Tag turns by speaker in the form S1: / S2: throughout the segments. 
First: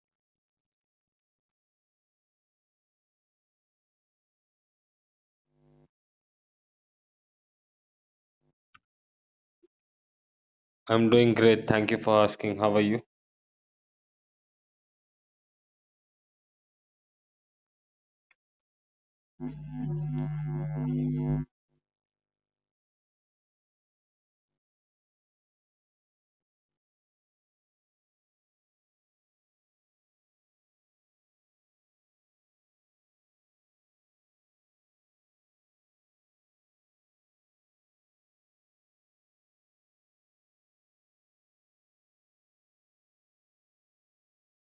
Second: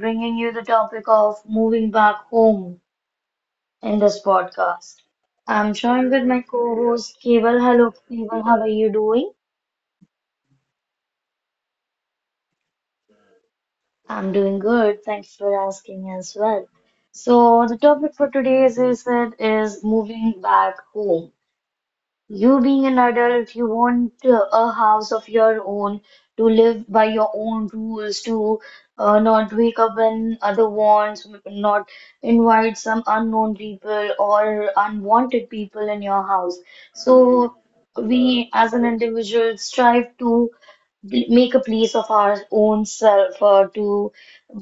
S1: bringing you the topic of moving back home in this podcast. I'm joined with my co-host Keval. Hello Keval, how are you doing?
S2: I'm doing great. Thank you for asking. How are you?
S1: I'm doing good, thanks for asking as well. So the topic for today's is it is moving back home. You being an adult, you want a house of your own, to live by your own rules, to not wake up when other wants, not invite some unknown people or unwanted people in your house. So we as an individual strive to make a place of our own self or to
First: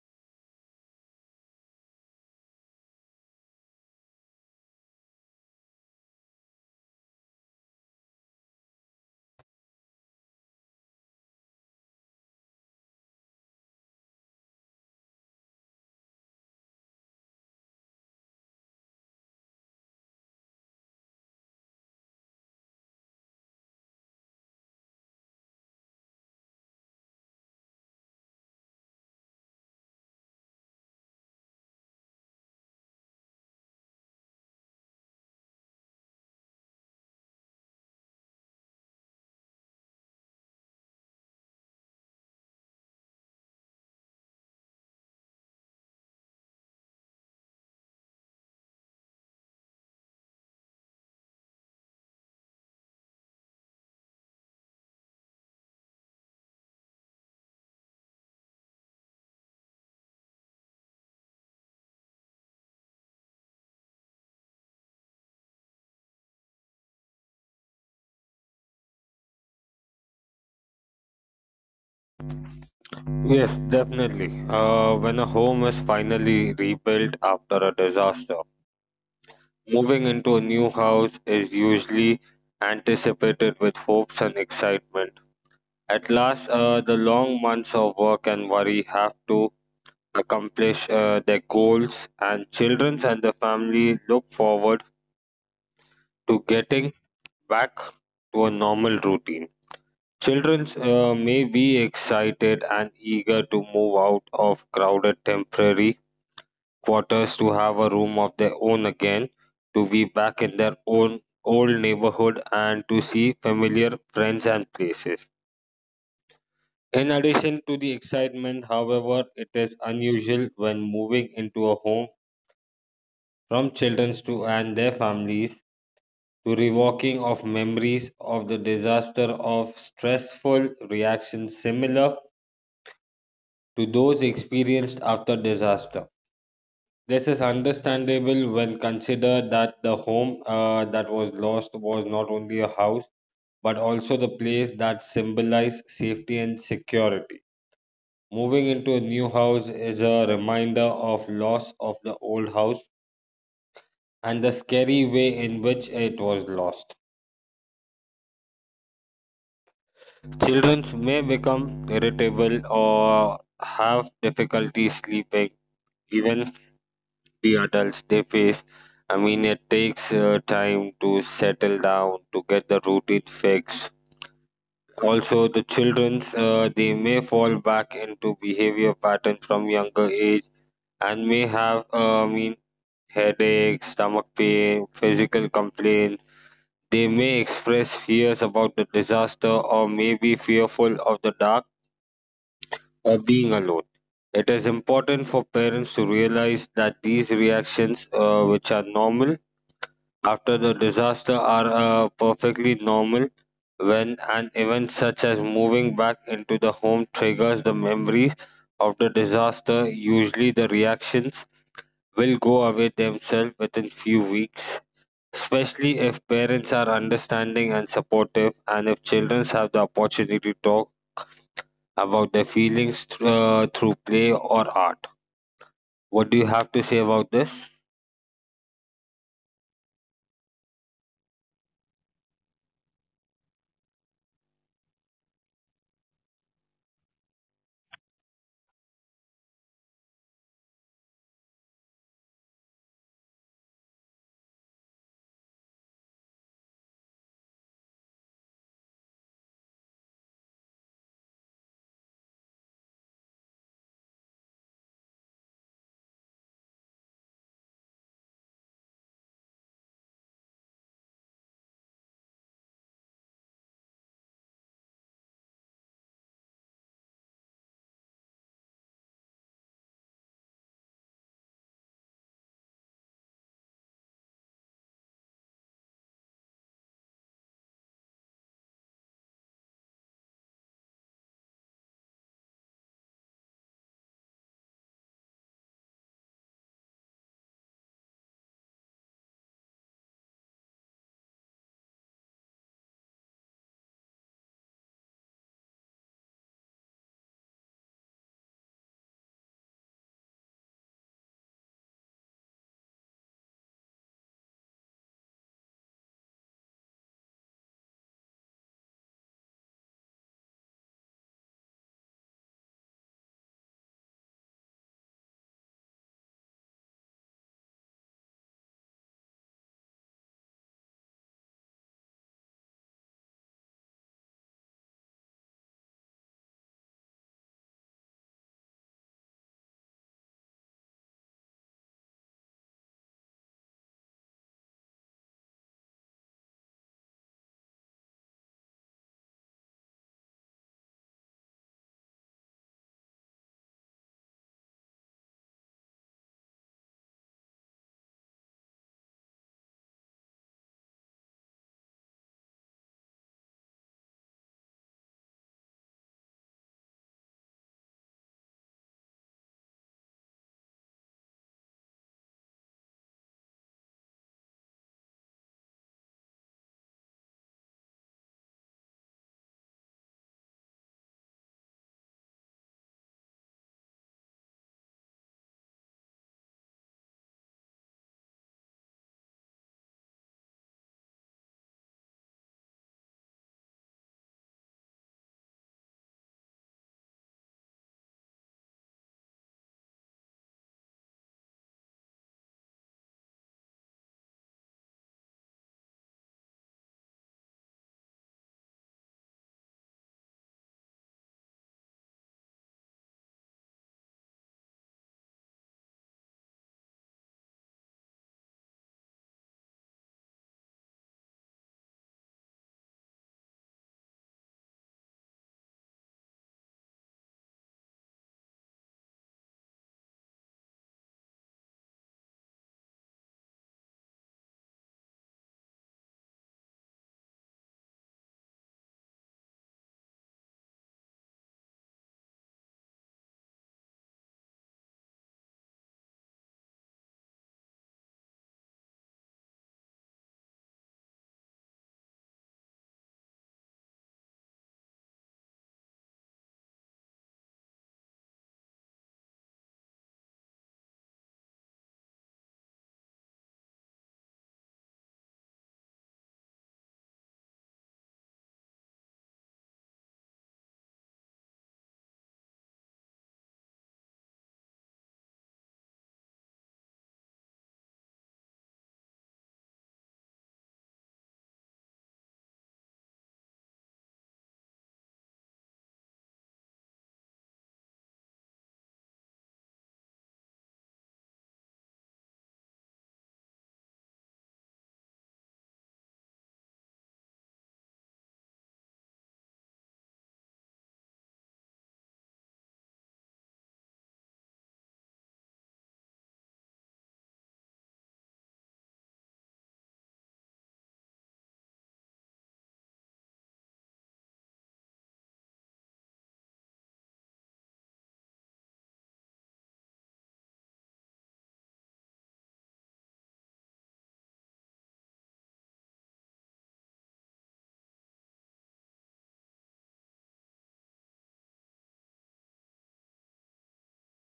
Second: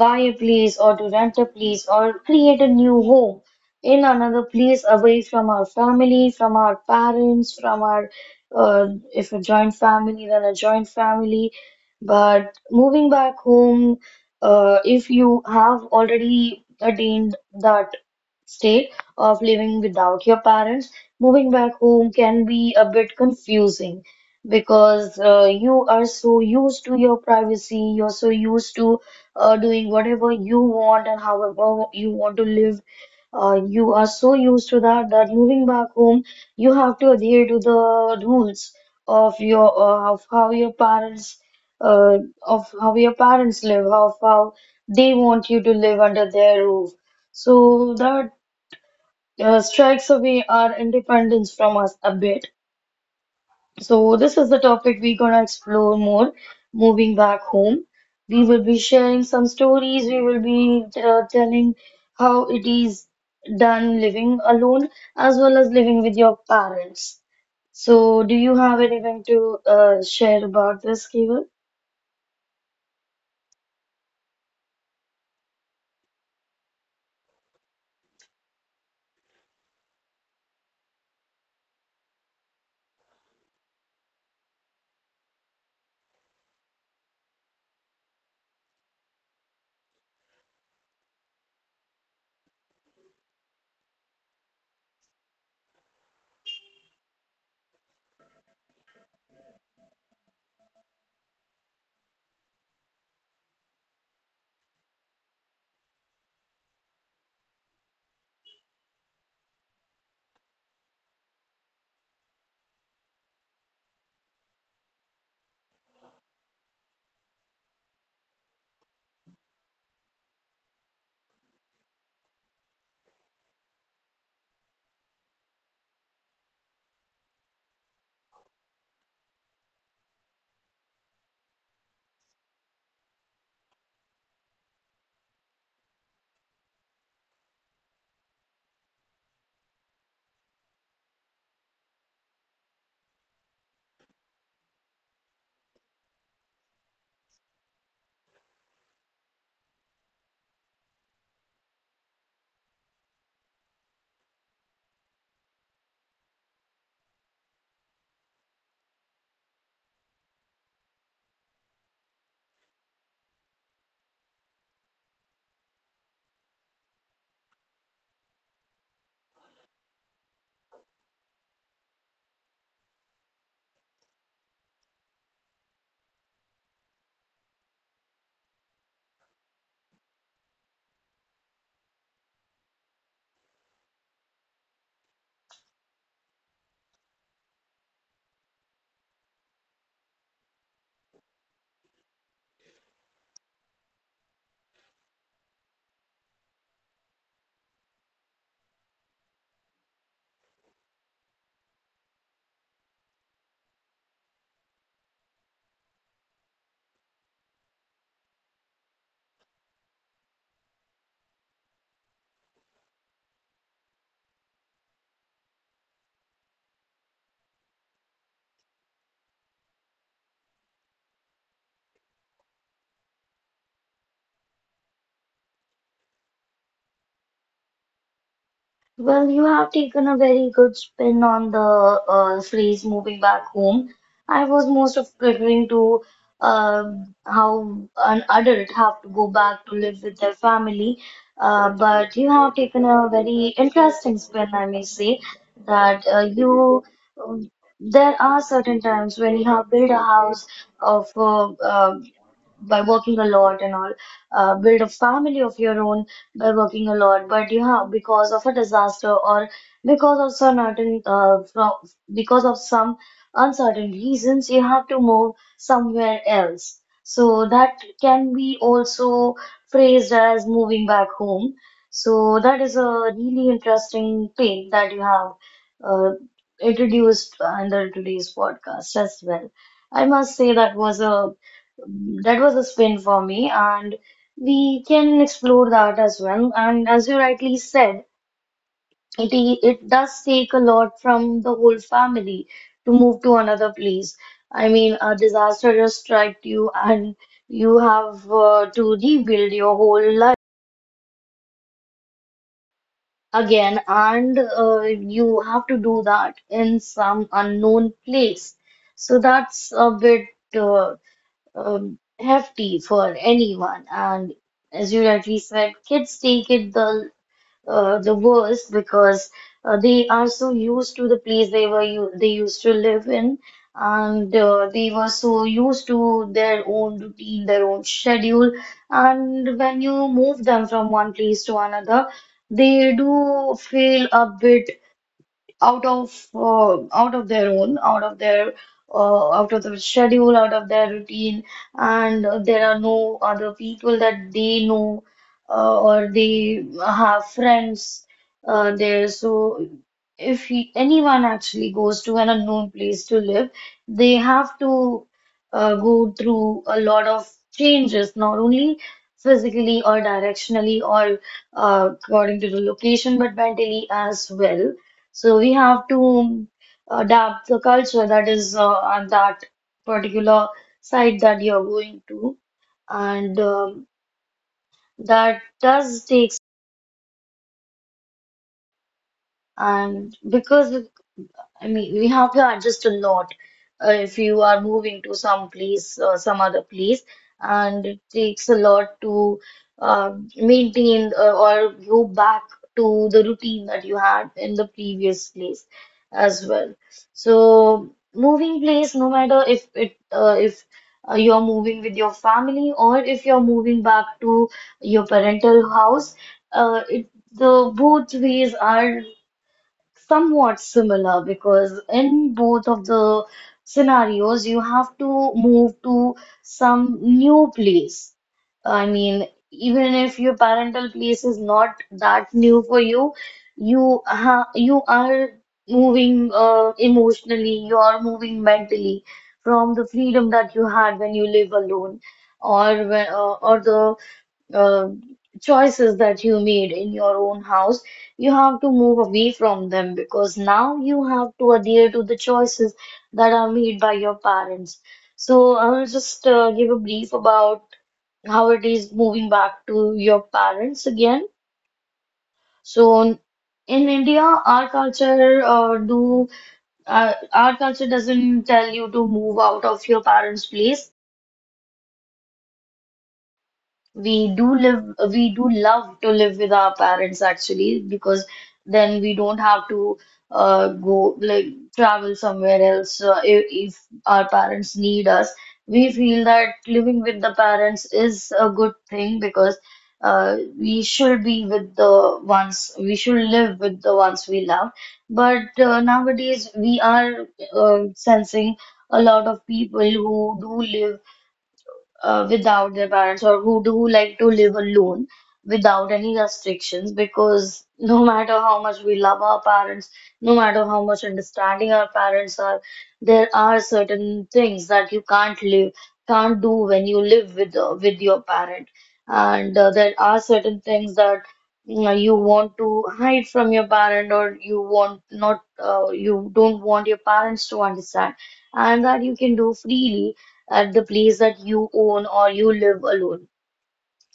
S1: buy a place or to rent a place or create a new home in another place away from our family, from our parents, from our uh, if a joint family, then a joint family. But moving back home, if you have already attained that state of living without your parents, moving back home can be a bit confusing because you are so used to your privacy, you're so used to doing whatever you want and however you want to live. You are so used to that that moving back home, you have to adhere to the rules of your of how your parents, of how your parents live, of how they want you to live under their roof. So that strikes away our independence from us a bit. So this is the topic we're gonna explore more moving back home. We will be sharing some stories. We will be telling how it is done living alone as well as living with your parents. So do you have anything to share about this, Keval?
S2: Yes, definitely. When a home is finally rebuilt after a disaster, moving into a new house is usually anticipated with hopes and excitement. At last, the long months of work and worry have to accomplish their goals, and children and the family look forward to getting back to a normal routine. Children may be excited and eager to move out of crowded temporary quarters to have a room of their own again, to be back in their own old neighborhood, and to see familiar friends and places. In addition to the excitement, however, it is unusual when moving into a home from children to and their families to revoking of memories of the disaster of stressful reactions similar to those experienced after disaster. This is understandable when considered that the home that was lost was not only a house but also the place that symbolized safety and security. Moving into a new house is a reminder of loss of the old house and the scary way in which it was lost. Children may become irritable or have difficulty sleeping even the adults they face. I mean, it takes time to settle down, to get the routine fixed. Also, the children's they may fall back into behavior patterns from younger age and may have, headaches, stomach pain, physical complaints. They may express fears about the disaster or may be fearful of the dark or being alone. It is important for parents to realize that these reactions, which are normal, after the disaster are perfectly normal when an event such as moving back into the home triggers the memories of the disaster. Usually, the reactions will go away themselves within few weeks, especially if parents are understanding and supportive, and if children have the opportunity to talk about their feelings through play or art. What do you have to say about this?
S1: Well, you have taken a very good spin on the series Moving Back Home. I was most of referring to uh, how an adult have to go back to live with their family. But you have taken a very interesting spin, I may say, that you um, there are certain times when you have built a house of by working a lot and all, build a family of your own by working a lot. But yeah, because of a disaster or because of certain from because of some uncertain reasons, you have to move somewhere else. So that can be also phrased as moving back home. So that is a really interesting thing that you have uh, introduced under today's podcast as well. I must say that was a spin for me, and we can explore that as well. And as you rightly said, it it does take a lot from the whole family to move to another place. I mean, a disaster just struck you, and you have to rebuild your whole life again, and you have to do that in some unknown place. So that's a bit uh, hefty for anyone. And as you rightly said, kids take it the worst because they are so used to the place they were u they used to live in, and they were so used to their own routine, their own schedule. And when you move them from one place to another, they do feel a bit out of their out of the schedule out of their routine and there are no other people that they know or they have friends there so if he, anyone actually goes to an unknown place to live they have to go through a lot of changes not only physically or directionally or according to the location but mentally as well. So we have to adapt the culture that is on that particular site that you're going to, and that does take. And because I mean, we have to adjust a lot if you are moving to some place or some other place, and it takes a lot to maintain or go back to the routine that you had in the previous place as well. So, moving place, no matter if it if you're moving with your family or if you're moving back to your parental house, it the both ways are somewhat similar because in both of the scenarios you have to move to some new place. I mean, even if your parental place is not that new for you, you ha you are moving emotionally, you are moving mentally from the freedom that you had when you live alone or or the uh, choices that you made in your own house, you have to move away from them because now you have to adhere to the choices that are made by your parents. So I will just give a brief about how it is moving back to your parents again. So in India, our culture do our culture doesn't tell you to move out of your parents' place. We do live, we do love to live with our parents actually, because then we don't have to go like travel somewhere else. If our parents need us, we feel that living with the parents is a good thing because we should be with the ones, we should live with the ones we love. But nowadays, we are sensing a lot of people who do live without their parents or who do like to live alone without any restrictions because no matter how much we love our parents, no matter how much understanding our parents are, there are certain things that you can't do when you live with your parent, and there are certain things that you know, you want to hide from your parent or you want not you don't want your parents to understand and that you can do freely at the place that you own or you live alone.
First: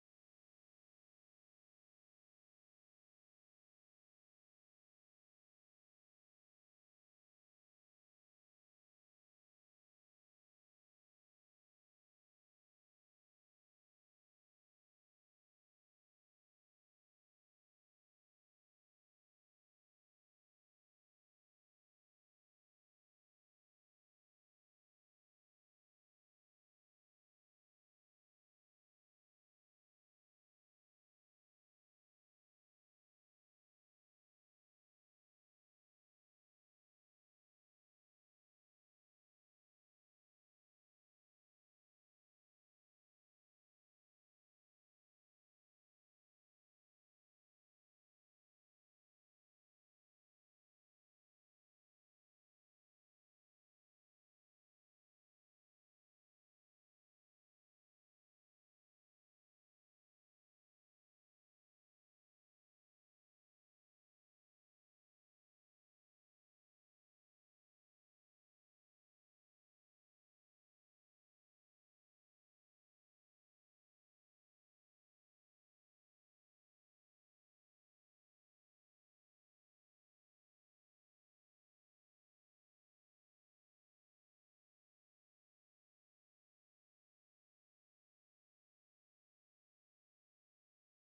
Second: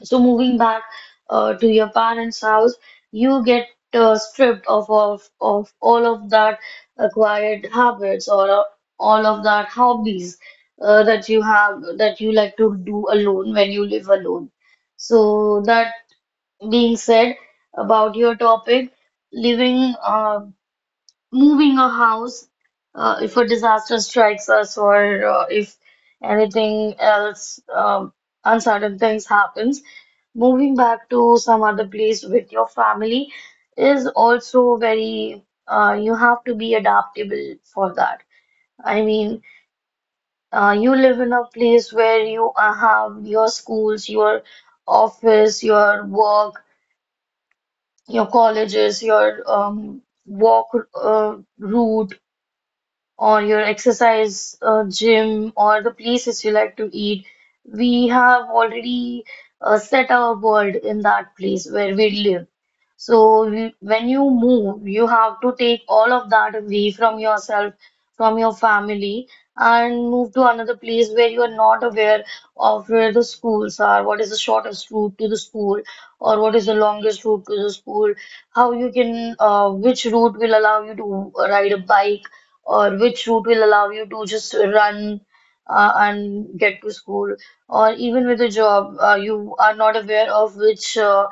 S1: So moving back to your parents' house, you get stripped of all of that acquired habits or all of that hobbies that you have that you like to do alone when you live alone. So that being said about your topic, living moving a house if a disaster strikes us or if anything else uncertain things happens moving back to some other place with your family is also very you have to be adaptable for that. I mean, you live in a place where you have your schools, your office, your work, your colleges, your walk route or your exercise gym or the places you like to eat. We have already set our world in that place where we live. So when you move, you have to take all of that away from yourself, from your family, and move to another place where you are not aware of where the schools are, what is the shortest route to the school, or what is the longest route to the school, how you can, which route will allow you to ride a bike or which route will allow you to just run and get to school, or even with a job, you are not aware of which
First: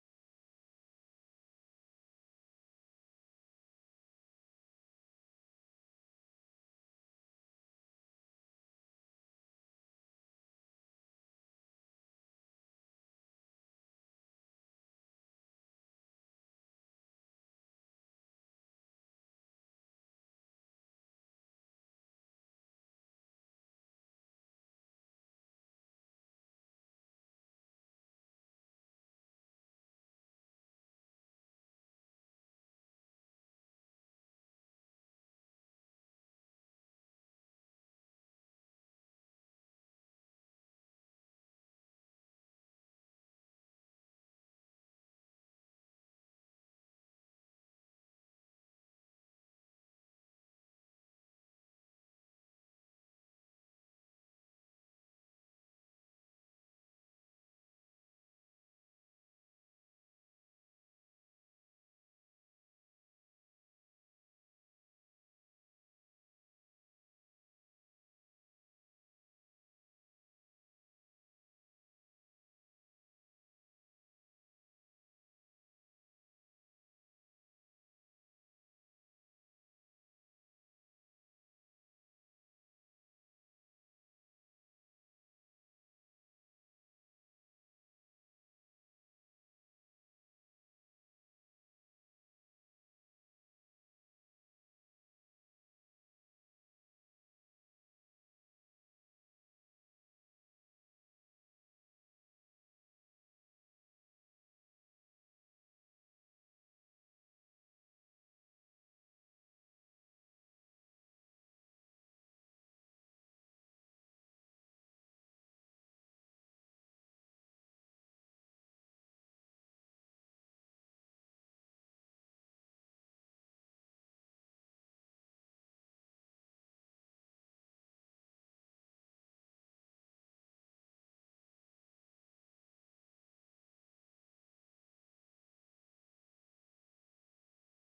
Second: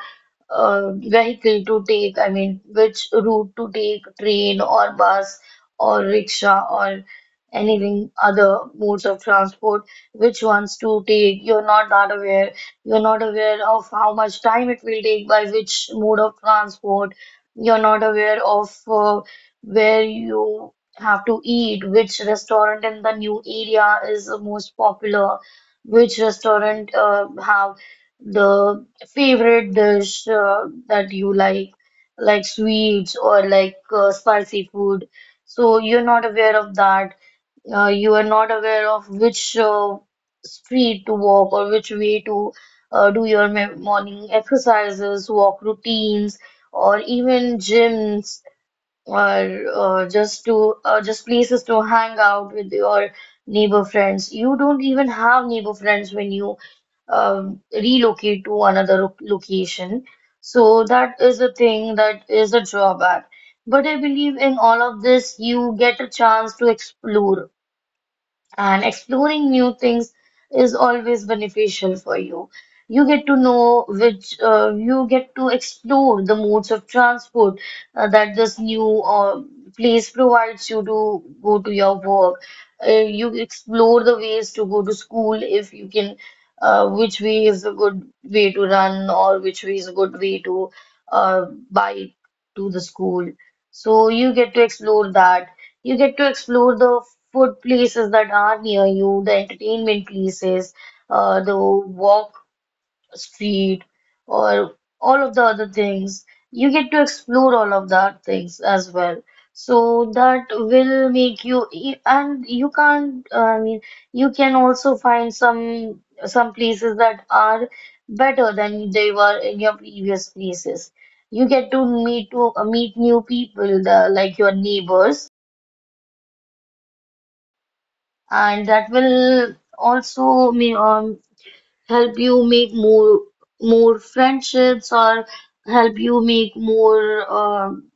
S1: vehicle to take, I mean, which route to take, train or bus or rickshaw or anything other modes of transport, which ones to take. You're not that aware. You're not aware of how much time it will take by which mode of transport. You're not aware of where you have to eat, which restaurant in the new area is the most popular, which restaurant have the favorite dish that you like sweets or like spicy food. So you're not aware of that. You are not aware of which street to walk or which way to do your morning exercises, walk routines, or even gyms or just to just places to hang out with your neighbor friends. You don't even have neighbor friends when you relocate to another location. So that is a thing that is a drawback. But I believe in all of this, you get a chance to explore and exploring new things is always beneficial for you. You get to know which you get to explore the modes of transport that this new place provides you to go to your work. Uh, you explore the ways to go to school if you can, which way is a good way to run or which way is a good way to uh, bike to the school. So you get to explore that. You get to explore the food places that are near you, the entertainment places, the walk street, or all of the other things. You get to explore all of that things as well. So that will make you. And you can't, I mean, you can also find some places that are better than they were in your previous places. You get to meet new people, like your neighbors, and that will also may, help you make more friendships or help you make more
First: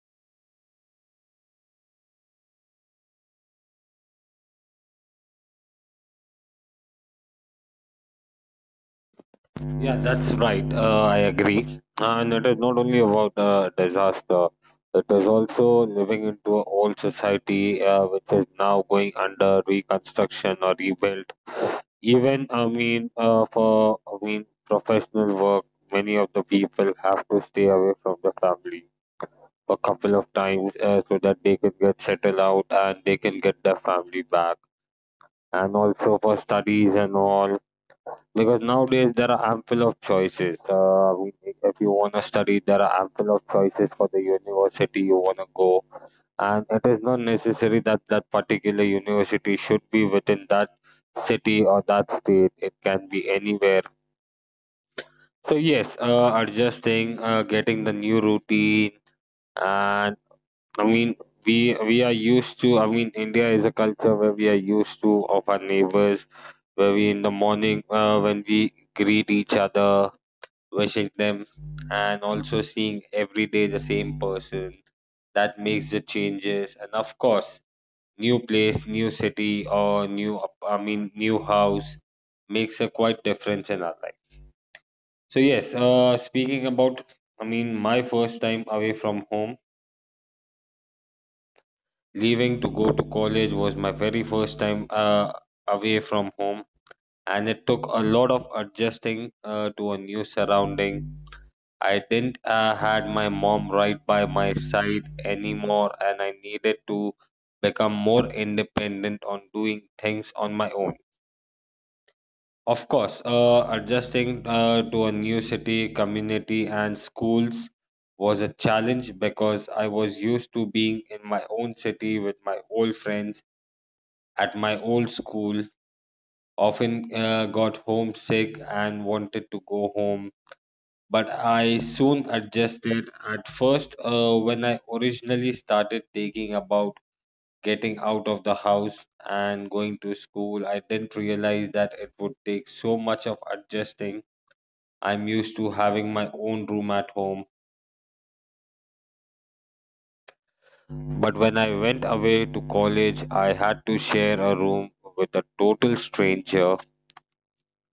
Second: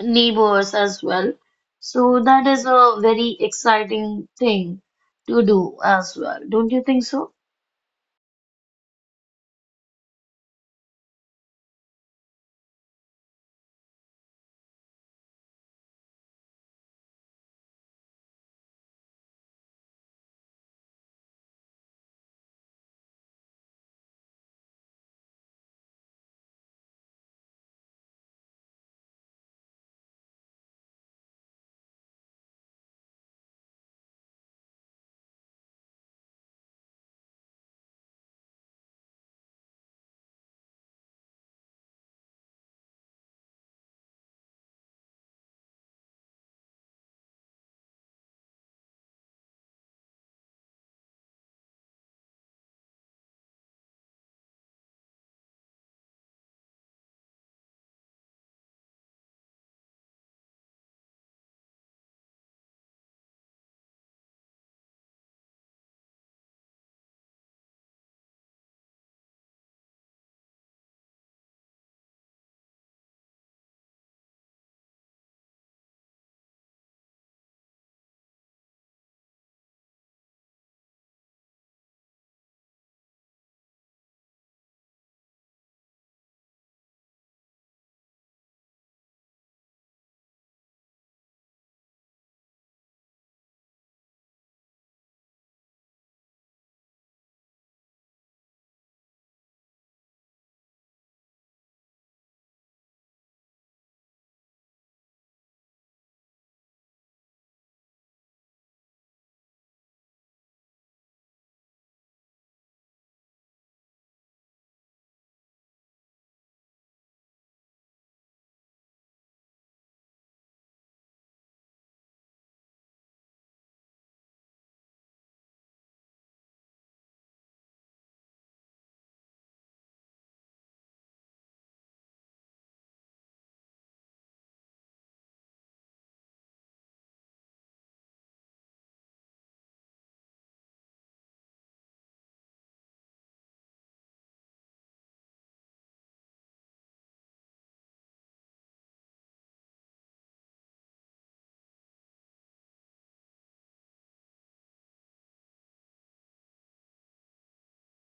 S1: neighbors as well. So that is a very exciting thing to do as well. Don't you think so?
S2: Yeah, that's right. I agree. And it is not only about disaster, it is also living into an old society which is now going under reconstruction or rebuilt. Even, I mean, for professional work, many of the people have to stay away from the family a couple of times so that they can get settled out and they can get their family back. And also for studies and all, because nowadays there are ample of choices. If you want to study, there are ample of choices for the university you want to go, and it is not necessary that that particular university should be within that city or that state. It can be anywhere. So yes, adjusting, getting the new routine, and I mean we we are used to. I mean India is a culture where we are used to of our neighbors, where we in the morning when we greet each other wishing them and also seeing every day the same person that makes the changes, and of course new place, new city, or new ap- I mean new house makes a quite difference in our life. So yes, speaking about I mean my first time away from home, leaving to go to college was my very first time away from home, and it took a lot of adjusting to a new surrounding. I didn't had my mom right by my side anymore, and I needed to become more independent on doing things on my own. Of course, adjusting to a new city, community, and schools was a challenge because I was used to being in my own city with my old friends at my old school. Often got homesick and wanted to go home, but I soon adjusted. At first, when I originally started thinking about getting out of the house and going to school, I didn't realize that it would take so much of adjusting. I'm used to having my own room at home, but when I went away to college, I had to share a room with a total stranger.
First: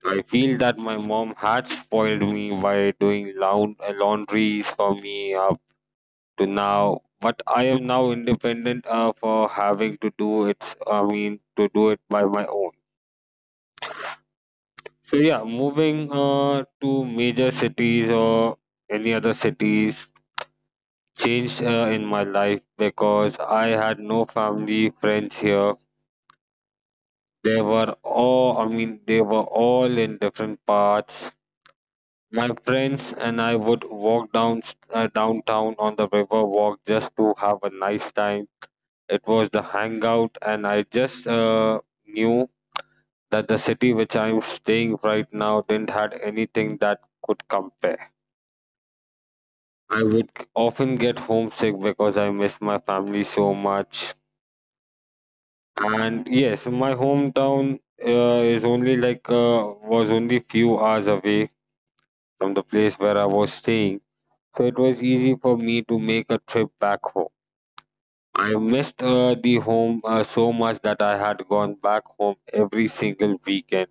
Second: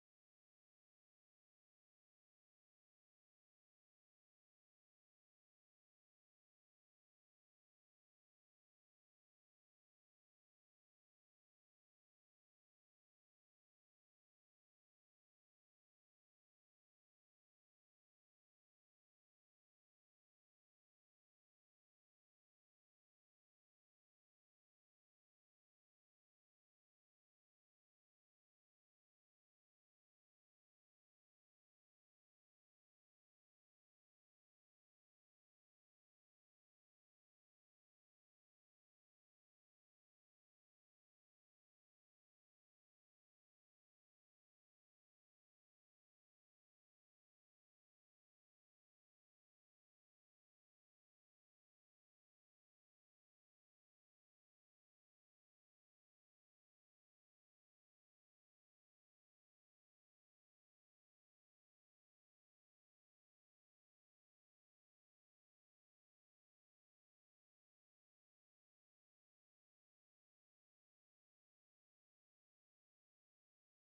S2: I feel that my mom had spoiled me by doing laundries for me, to now what I am now independent of having to do it by my own. So yeah, moving to major cities or any other cities changed in my life because I had no family friends here. They were all I mean they were all in different parts. My friends and I would walk down downtown on the river walk just to have a nice time. It was the hangout, and I just knew that the city which I'm staying right now didn't had anything that could compare. I would often get homesick because I miss my family so much. And yes, my hometown is only like was only few hours away from the place where I was staying, so it was easy for me to make a trip back home. I missed the home so much that I had gone back home every single weekend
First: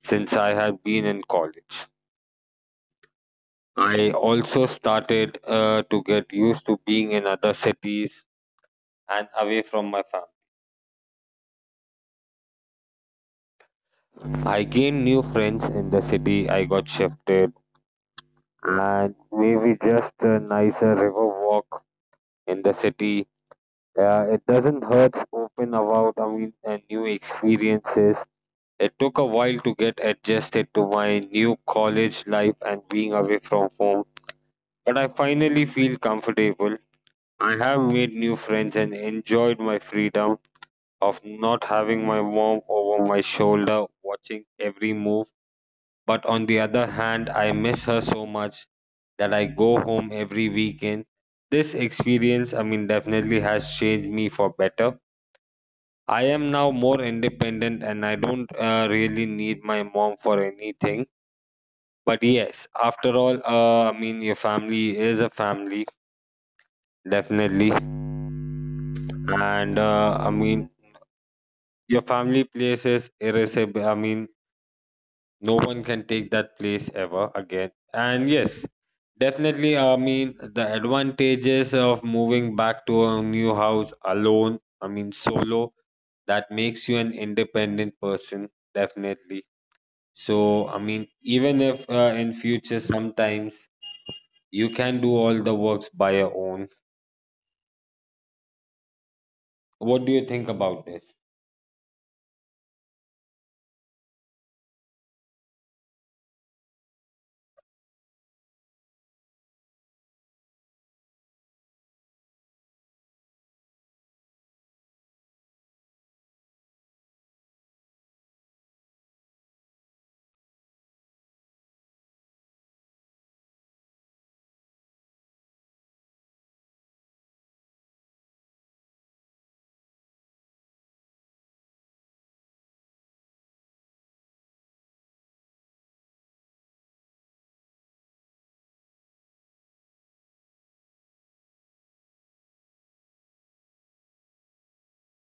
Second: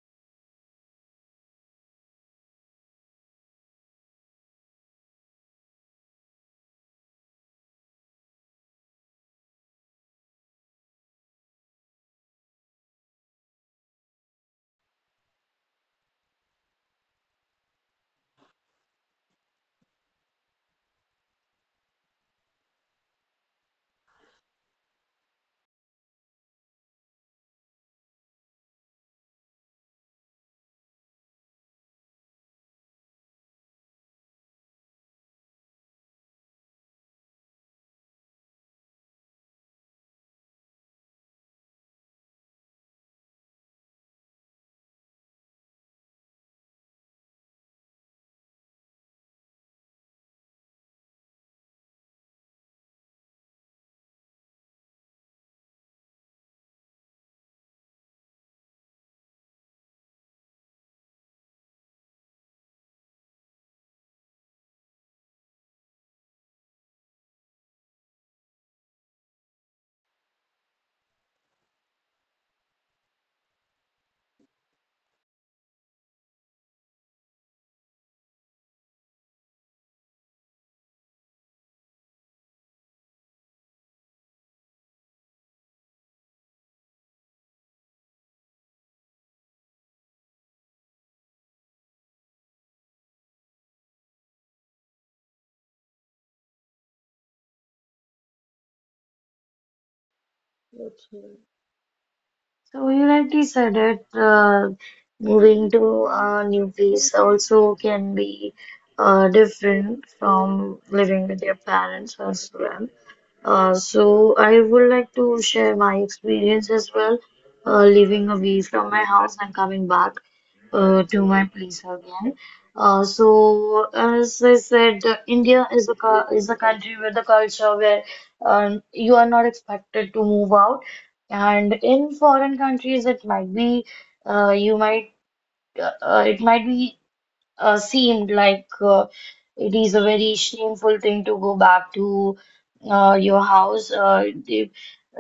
S2: since I have been in college. I also started to get used to being in other cities and away from my family. I gained new friends in the city I got shifted, and maybe just a nicer river walk in the city. It doesn't hurt to open about I mean new experiences. It took a while to get adjusted to my new college life and being away from home, but I finally feel comfortable. I have made new friends and enjoyed my freedom of not having my mom over my shoulder watching every move. But on the other hand, I miss her so much that I go home every weekend. This experience, I mean, definitely has changed me for better. I am now more independent, and I don't really need my mom for anything. But yes, after all, I mean, your family is a family, definitely. And I mean, your family place is irreplaceable. I mean, no one can take that place ever again. And yes, definitely, I mean, the advantages of moving back to a new house alone, I mean, solo, that makes you an independent person, definitely. So, I mean, even if in future sometimes you can do all the works by your own. What do you think about this?
S1: Okay. So you rightly said it. Moving to a new place also can be different from living with your parents as well. So I would like to share my experience as well, living away from my house and coming back to my place again. So as I said, India is a country with a culture where you are not expected to move out, and in foreign countries it might be, you might, it might be, seemed like, it is a very shameful thing to go back to your house.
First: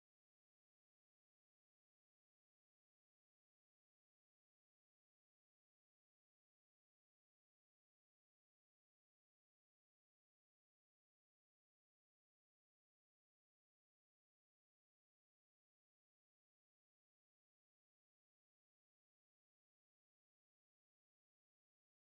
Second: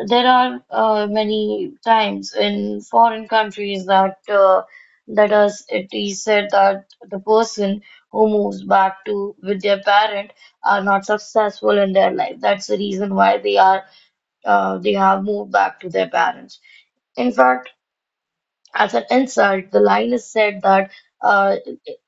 S1: There are, many times in foreign countries, that that is it is said that the person who moves back to with their parent are not successful in their life. That's the reason why they have moved back to their parents. In fact, as an insult, the line is said that. Uh,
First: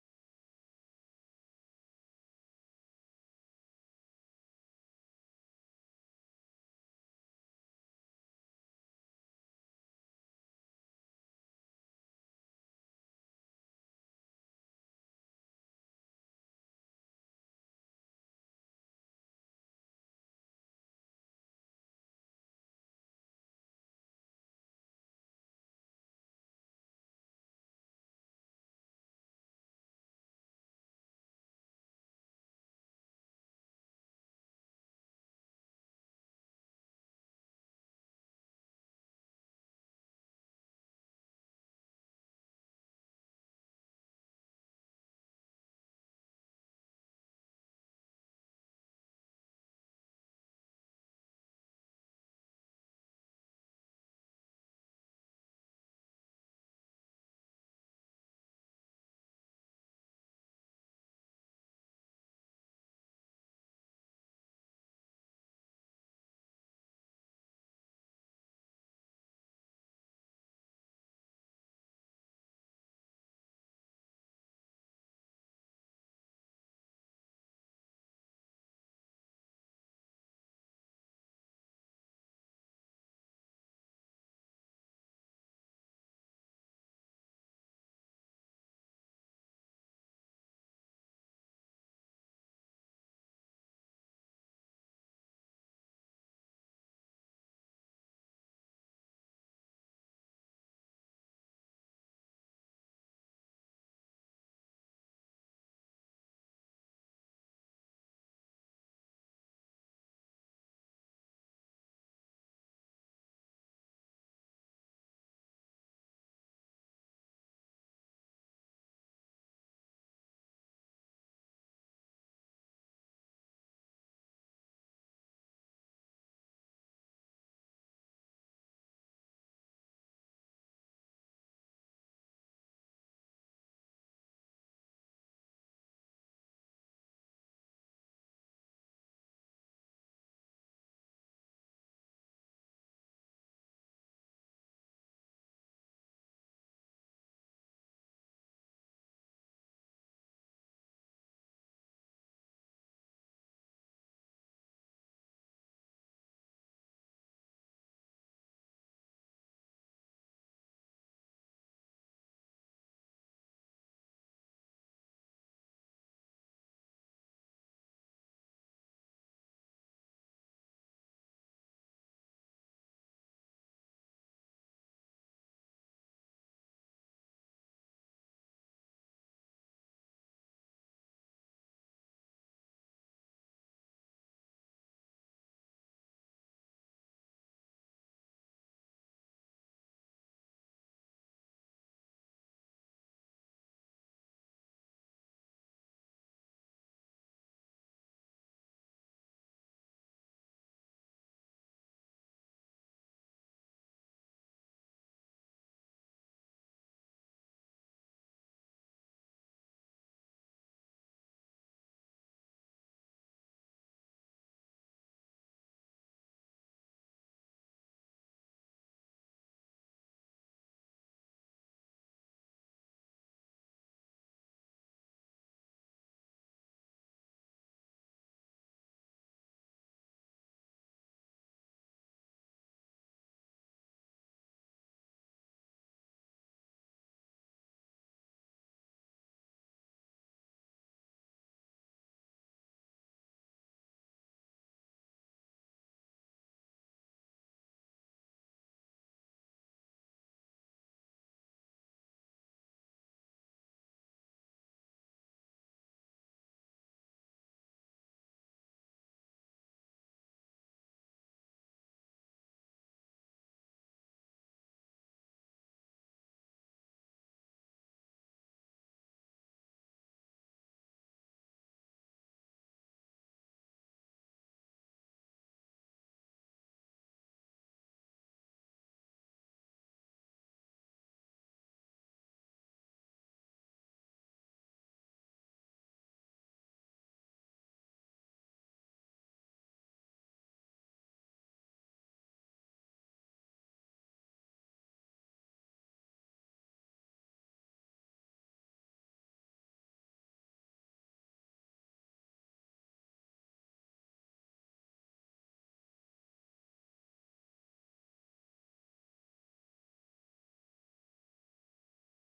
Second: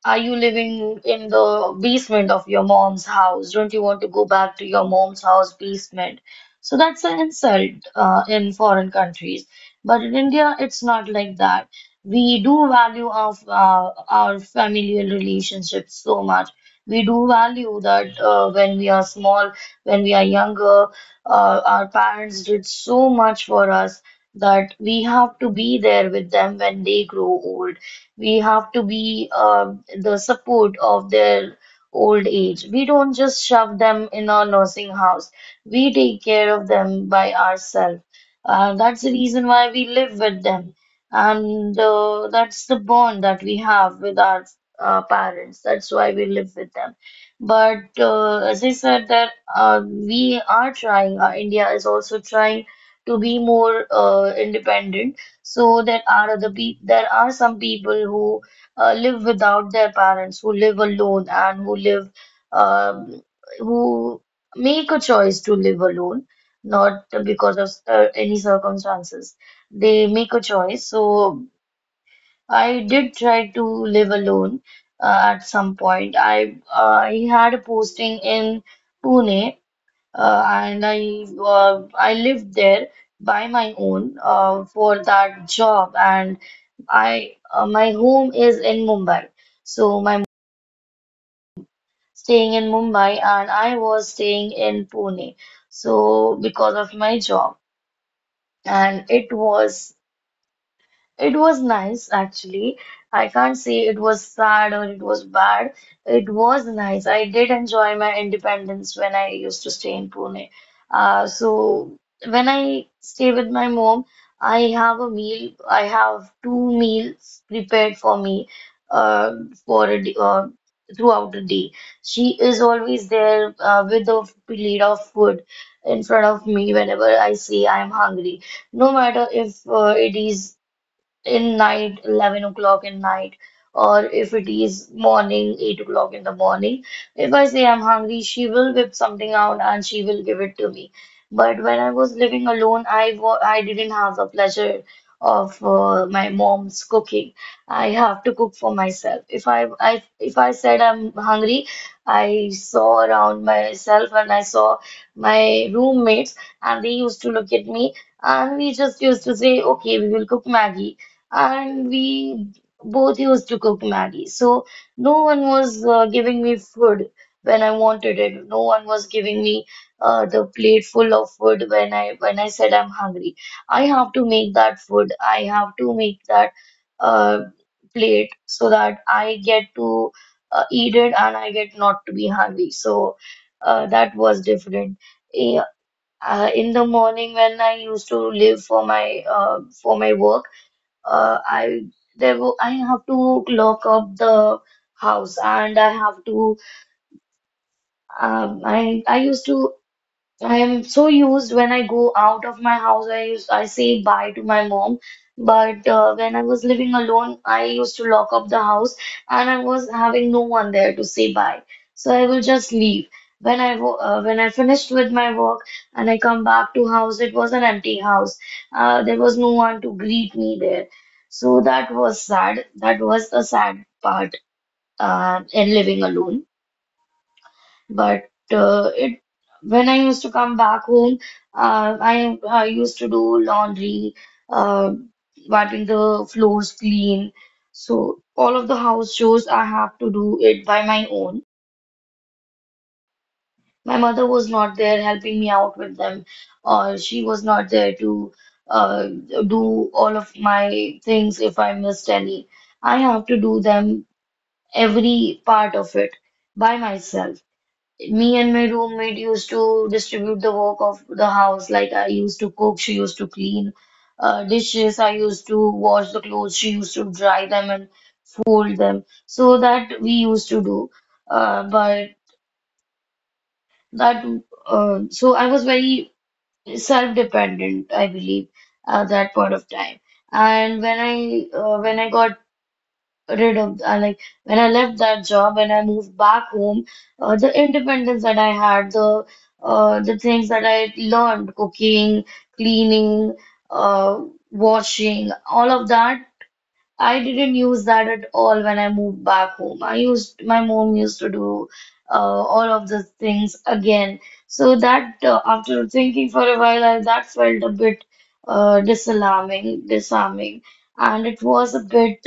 S1: are you living in the basement of your mom's house? Don't you want to go back to your mom's house basement? So that's an insult in foreign countries. But in India, it's not like that. We do value our familial relationships so much. We do value that when we are small, when we are younger, our parents did so much for us that we have to be there with them when they grow old. We have to be the support of their old age. We don't just shove them in a nursing house. We take care of them by ourselves. That's the reason why we live with them. And That's the bond that we have with our parents. That's why we live with them. But as I said, that we are trying, India is also trying to be more independent. So there are other pe. There are some people who live without their parents, who live alone, and who live, um, who make a choice to live alone, not because of any circumstances. They make a choice. So I did try to live alone at some point. I had a posting in Pune, and I lived there by my own for that job. And I, my home is in Mumbai. So my staying in Mumbai and I was staying in Pune. So because of my job. And it was, it was nice actually. I can't say it was sad or it was bad. It was nice. I did enjoy my independence when I used to stay in Pune. So when I stay with my mom, I have a meal. I have two meals prepared for me, uh, for a day, throughout the day. She is always there with a plate of food in front of me whenever I say I'm hungry. No matter if it is in night, 11 o'clock in night, or if it is morning, 8 o'clock in the morning. If I say I'm hungry, she will whip something out and she will give it to me. But when I was living alone, I didn't have the pleasure of my mom's cooking. I have to cook for myself. If I said I'm hungry, I saw around myself and I saw my roommates and they used to look at me, and we just used to say, okay, we will cook Maggie, and we both used to cook Maggie. So no one was giving me food when I wanted it. No one was giving me the plate full of food when I said I'm hungry. I have to make that food. I have to make that uh, plate so that I get to eat it and I get not to be hungry. So that was different. Eh, in the morning when I used to live for my work, uh, I I have to lock up the house, and I have to, I used to, I am so used when I go out of my house, I say bye to my mom. But when I was living alone, I used to lock up the house and I was having no one there to say bye. So I will just leave. When I finished with my work and I come back to house, it was an empty house. There was no one to greet me there. So that was sad. That was a sad part in living alone. But it when I used to come back home, I used to do laundry, uh, wiping the floors clean. So all of the house chores I have to do it by my own. My mother was not there helping me out with them, or she was not there to uh, do all of my things if I missed any. I have to do them, every part of it, by myself. Me and my roommate used to distribute the work of the house. Like I used to cook, she used to clean dishes. I used to wash the clothes. She used to dry them and fold them. So that we used to do. But that so I was very self-dependent, I believe, at that point of time. And when I got rid of I like when I left that job and I moved back home, the independence that I had, the things that I learned, cooking, cleaning, uh, washing, all of that, I didn't use that at all when I moved back home. I used my mom used to do all of those things again. So that, after thinking for a while, I, that felt a bit disarming, and it was a bit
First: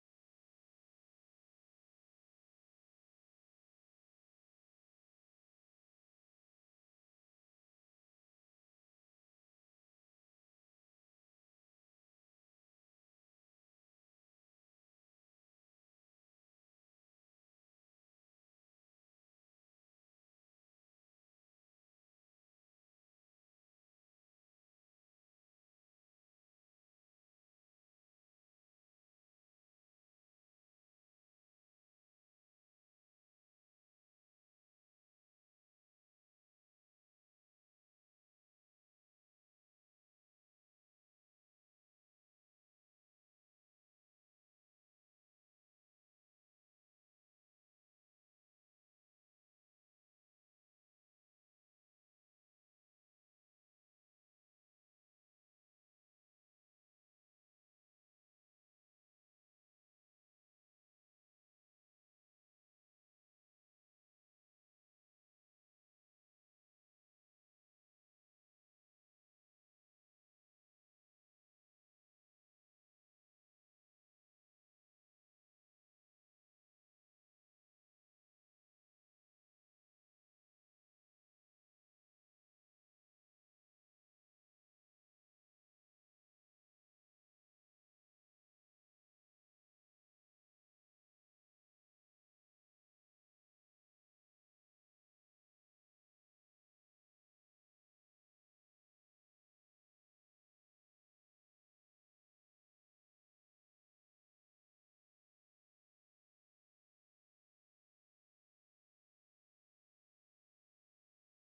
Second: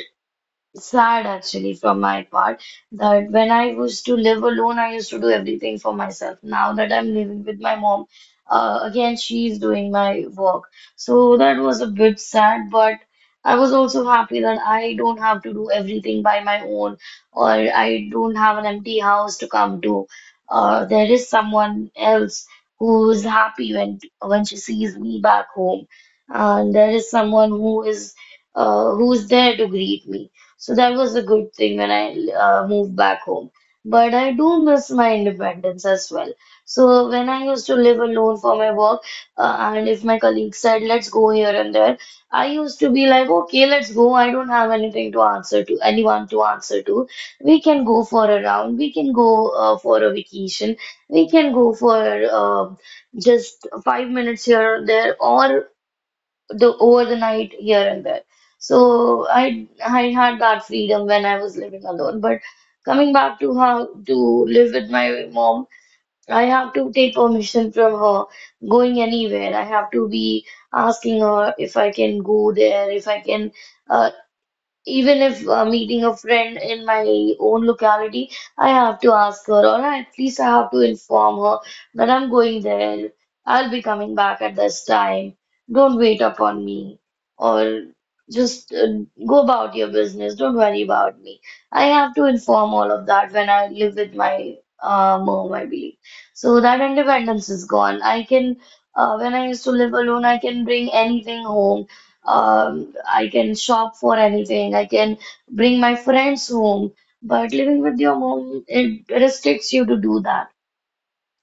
S1: sad actually from my part, that when I used to live alone, I used to do everything for myself. Now that I'm living with my mom, again, she's doing my work. So that was a bit sad, but I was also happy that I don't have to do everything by my own, or I don't have an empty house to come to. There is someone else who is happy when she sees me back home, and there is someone who is, who's there to greet me. So that was a good thing when I moved back home. But I do miss my independence as well. So when I used to live alone for my work, and if my colleague said, let's go here and there, I used to be like, okay, let's go. I don't have anything to answer to, anyone to answer to. We can go for a round. We can go, for a vacation. We can go for, just 5 minutes here or there, or the over the night here and there. So I had that freedom when I was living alone. But coming back to how to live with my mom, I have to take permission from her going anywhere. I have to be asking her if I can go there, if I can, uh, even if meeting a friend in my own locality, I have to ask her, or at least I have to inform her that I'm going there. I'll be coming back at this time. Don't wait upon me, or just, go about your business. Don't worry about me. I have to inform all of that when I live with my mom, I believe. So that independence is gone. I can, when I used to live alone, I can bring anything home. I can shop for anything. I can bring my friends home. But living with your mom, it restricts you to do that.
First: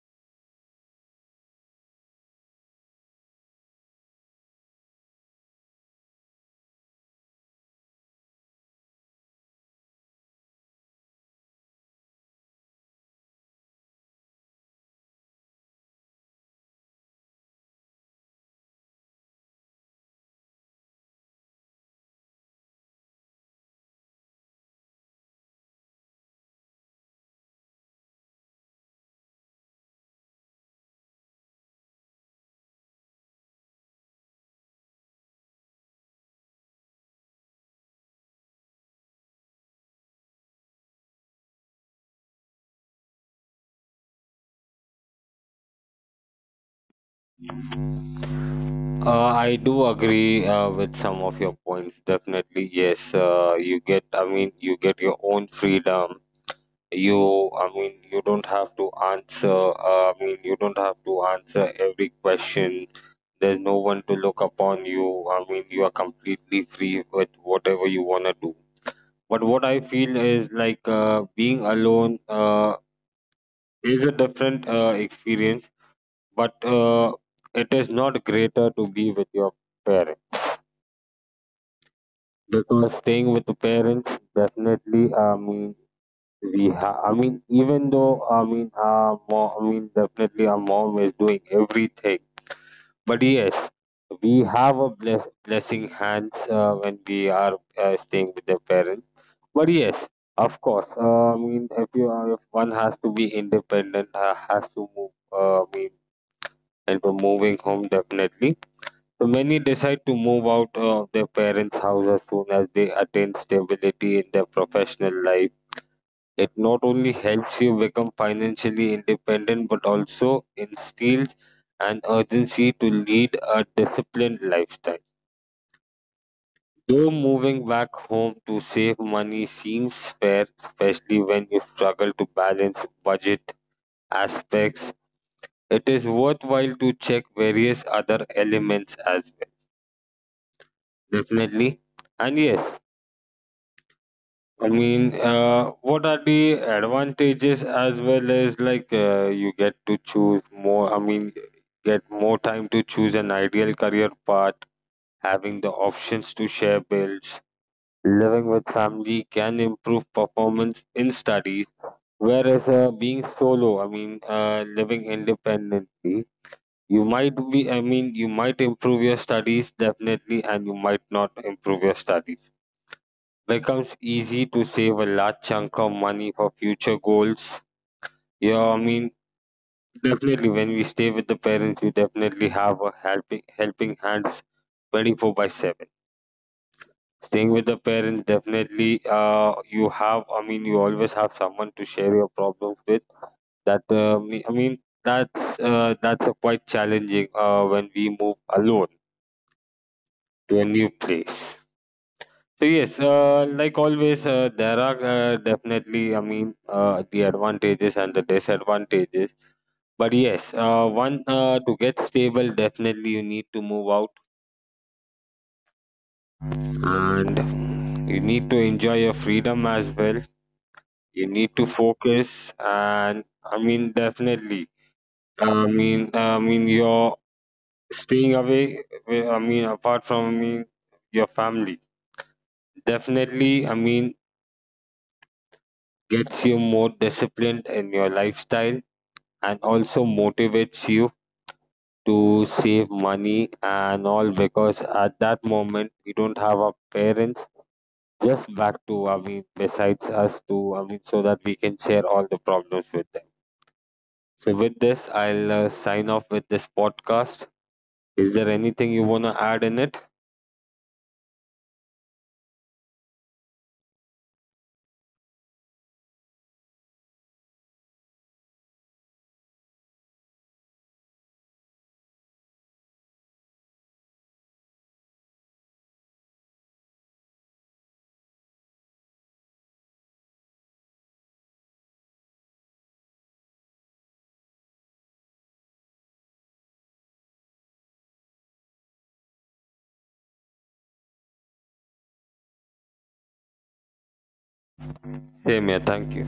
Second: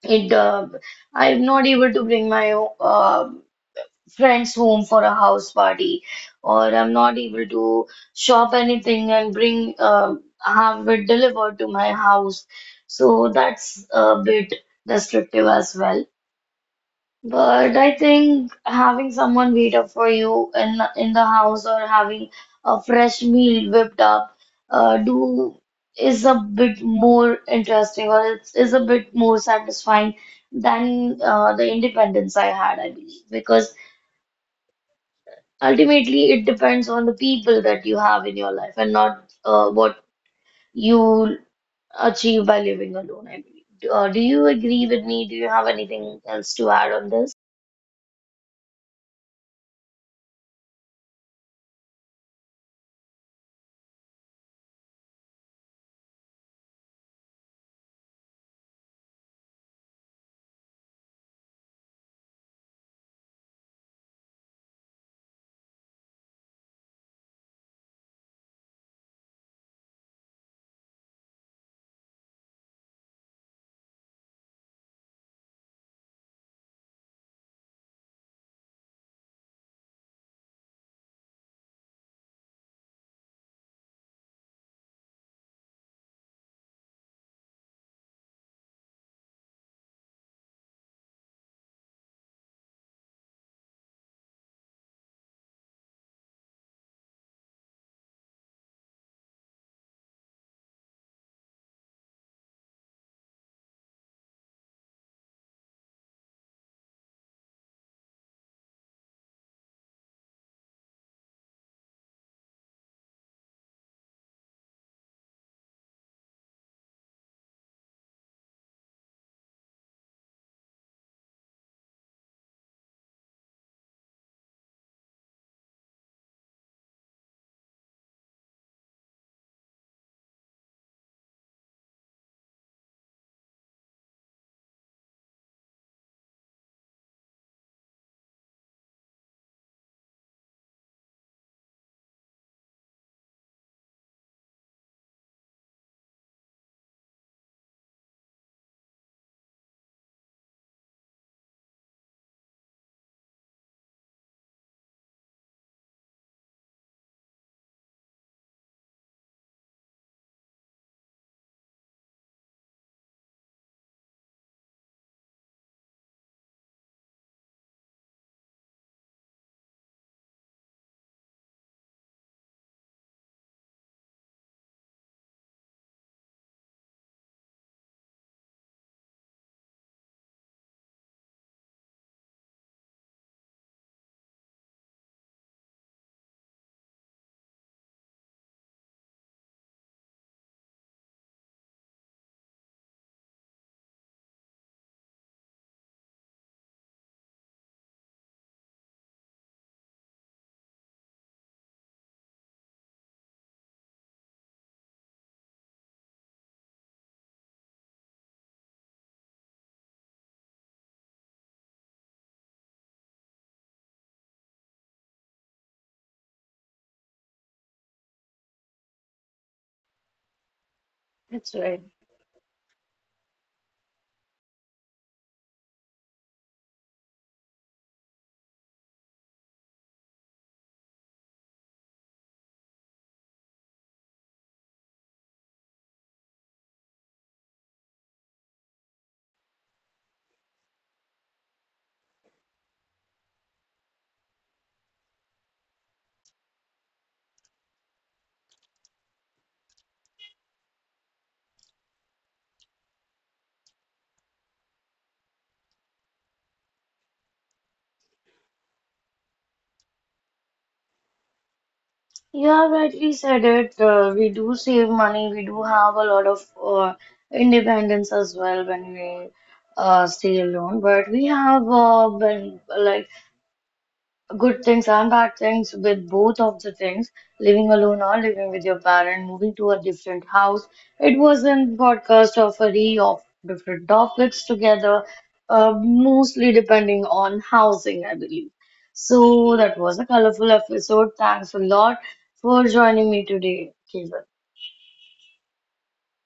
S1: It I'm not able to bring my uh, friends home for a house party, or I'm not able to shop anything and bring, have it delivered to my house. So that's a bit restrictive as well. But I think having someone wait up for you in the house, or having a fresh meal whipped up, do is a bit more interesting, or it's is a bit more satisfying than the independence I had, I believe, because ultimately it depends on the people that you have in your life and not what you achieve by living alone, I believe. Do you agree with me? Do you have anything else to add on this?
S2: I do agree with some of your points. Definitely, yes. You get, I mean, you get your own freedom. You, I mean, you don't have to answer. I mean, you don't have to answer every question. There's no one to look upon you. I mean, you are completely free with whatever you wanna do. But what I feel is like being alone is a different experience, but it is not greater to be with your parents, because staying with the parents definitely I mean we have. I mean even though I mean our mom I mean definitely our mom is doing everything, but yes we have a blessing hands when we are staying with their parents. But yes, of course, I mean if if one has to be independent, has to move, I mean, and for moving home definitely. So many decide to move out of their parents' house as soon as they attain stability in their professional life. It not only helps you become financially independent but also instills an urgency to lead a disciplined lifestyle. Though moving back home to save money seems fair, especially when you struggle to balance budget aspects, it is worthwhile to check various other elements as well. Definitely. And yes, I mean, what are the advantages, as well as like you get to choose more? I mean, get more time to choose an ideal career path, having the options to share bills, living with family can improve performance in studies. Whereas being solo, I mean, living independently, you might be, I mean, you might improve your studies definitely, and you might not improve your studies becomes easy to save a large chunk of money for future goals. Yeah, I mean, definitely when we stay with the parents, we definitely have a helping hands 24 by 7. Staying with the parents, definitely, you have, I mean, you always have someone to share your problems with. That, I mean, that's a quite challenging when we move alone to a new place. So yes, like always, there are definitely, I mean, the advantages and the disadvantages. But yes, one to get stable, definitely you need to move out and you need to enjoy your freedom as well. You
S1: That's
S2: need to
S1: right.
S2: focus, and I mean, definitely, I mean, you're staying away. I mean, apart from I mean, your family, definitely, I mean, gets you more disciplined in your lifestyle and also motivates you to save money and all, because at that moment we don't have our parents just back to I mean besides us to I mean so that we can share all the problems with them. So with this, I'll sign off with this podcast. Is there anything you wanna add in it?
S1: Yeah, rightly said it. We do save money. We do have a lot of independence as well when we stay alone. But we have been like good things and bad things with both of the things, living alone or living with your parent, moving to a different house. It was a podcast of a re of different topics together, mostly depending on housing, I believe. So that was a colorful episode. Thanks a lot for joining me today, Keval.
S2: Same here. Thank you.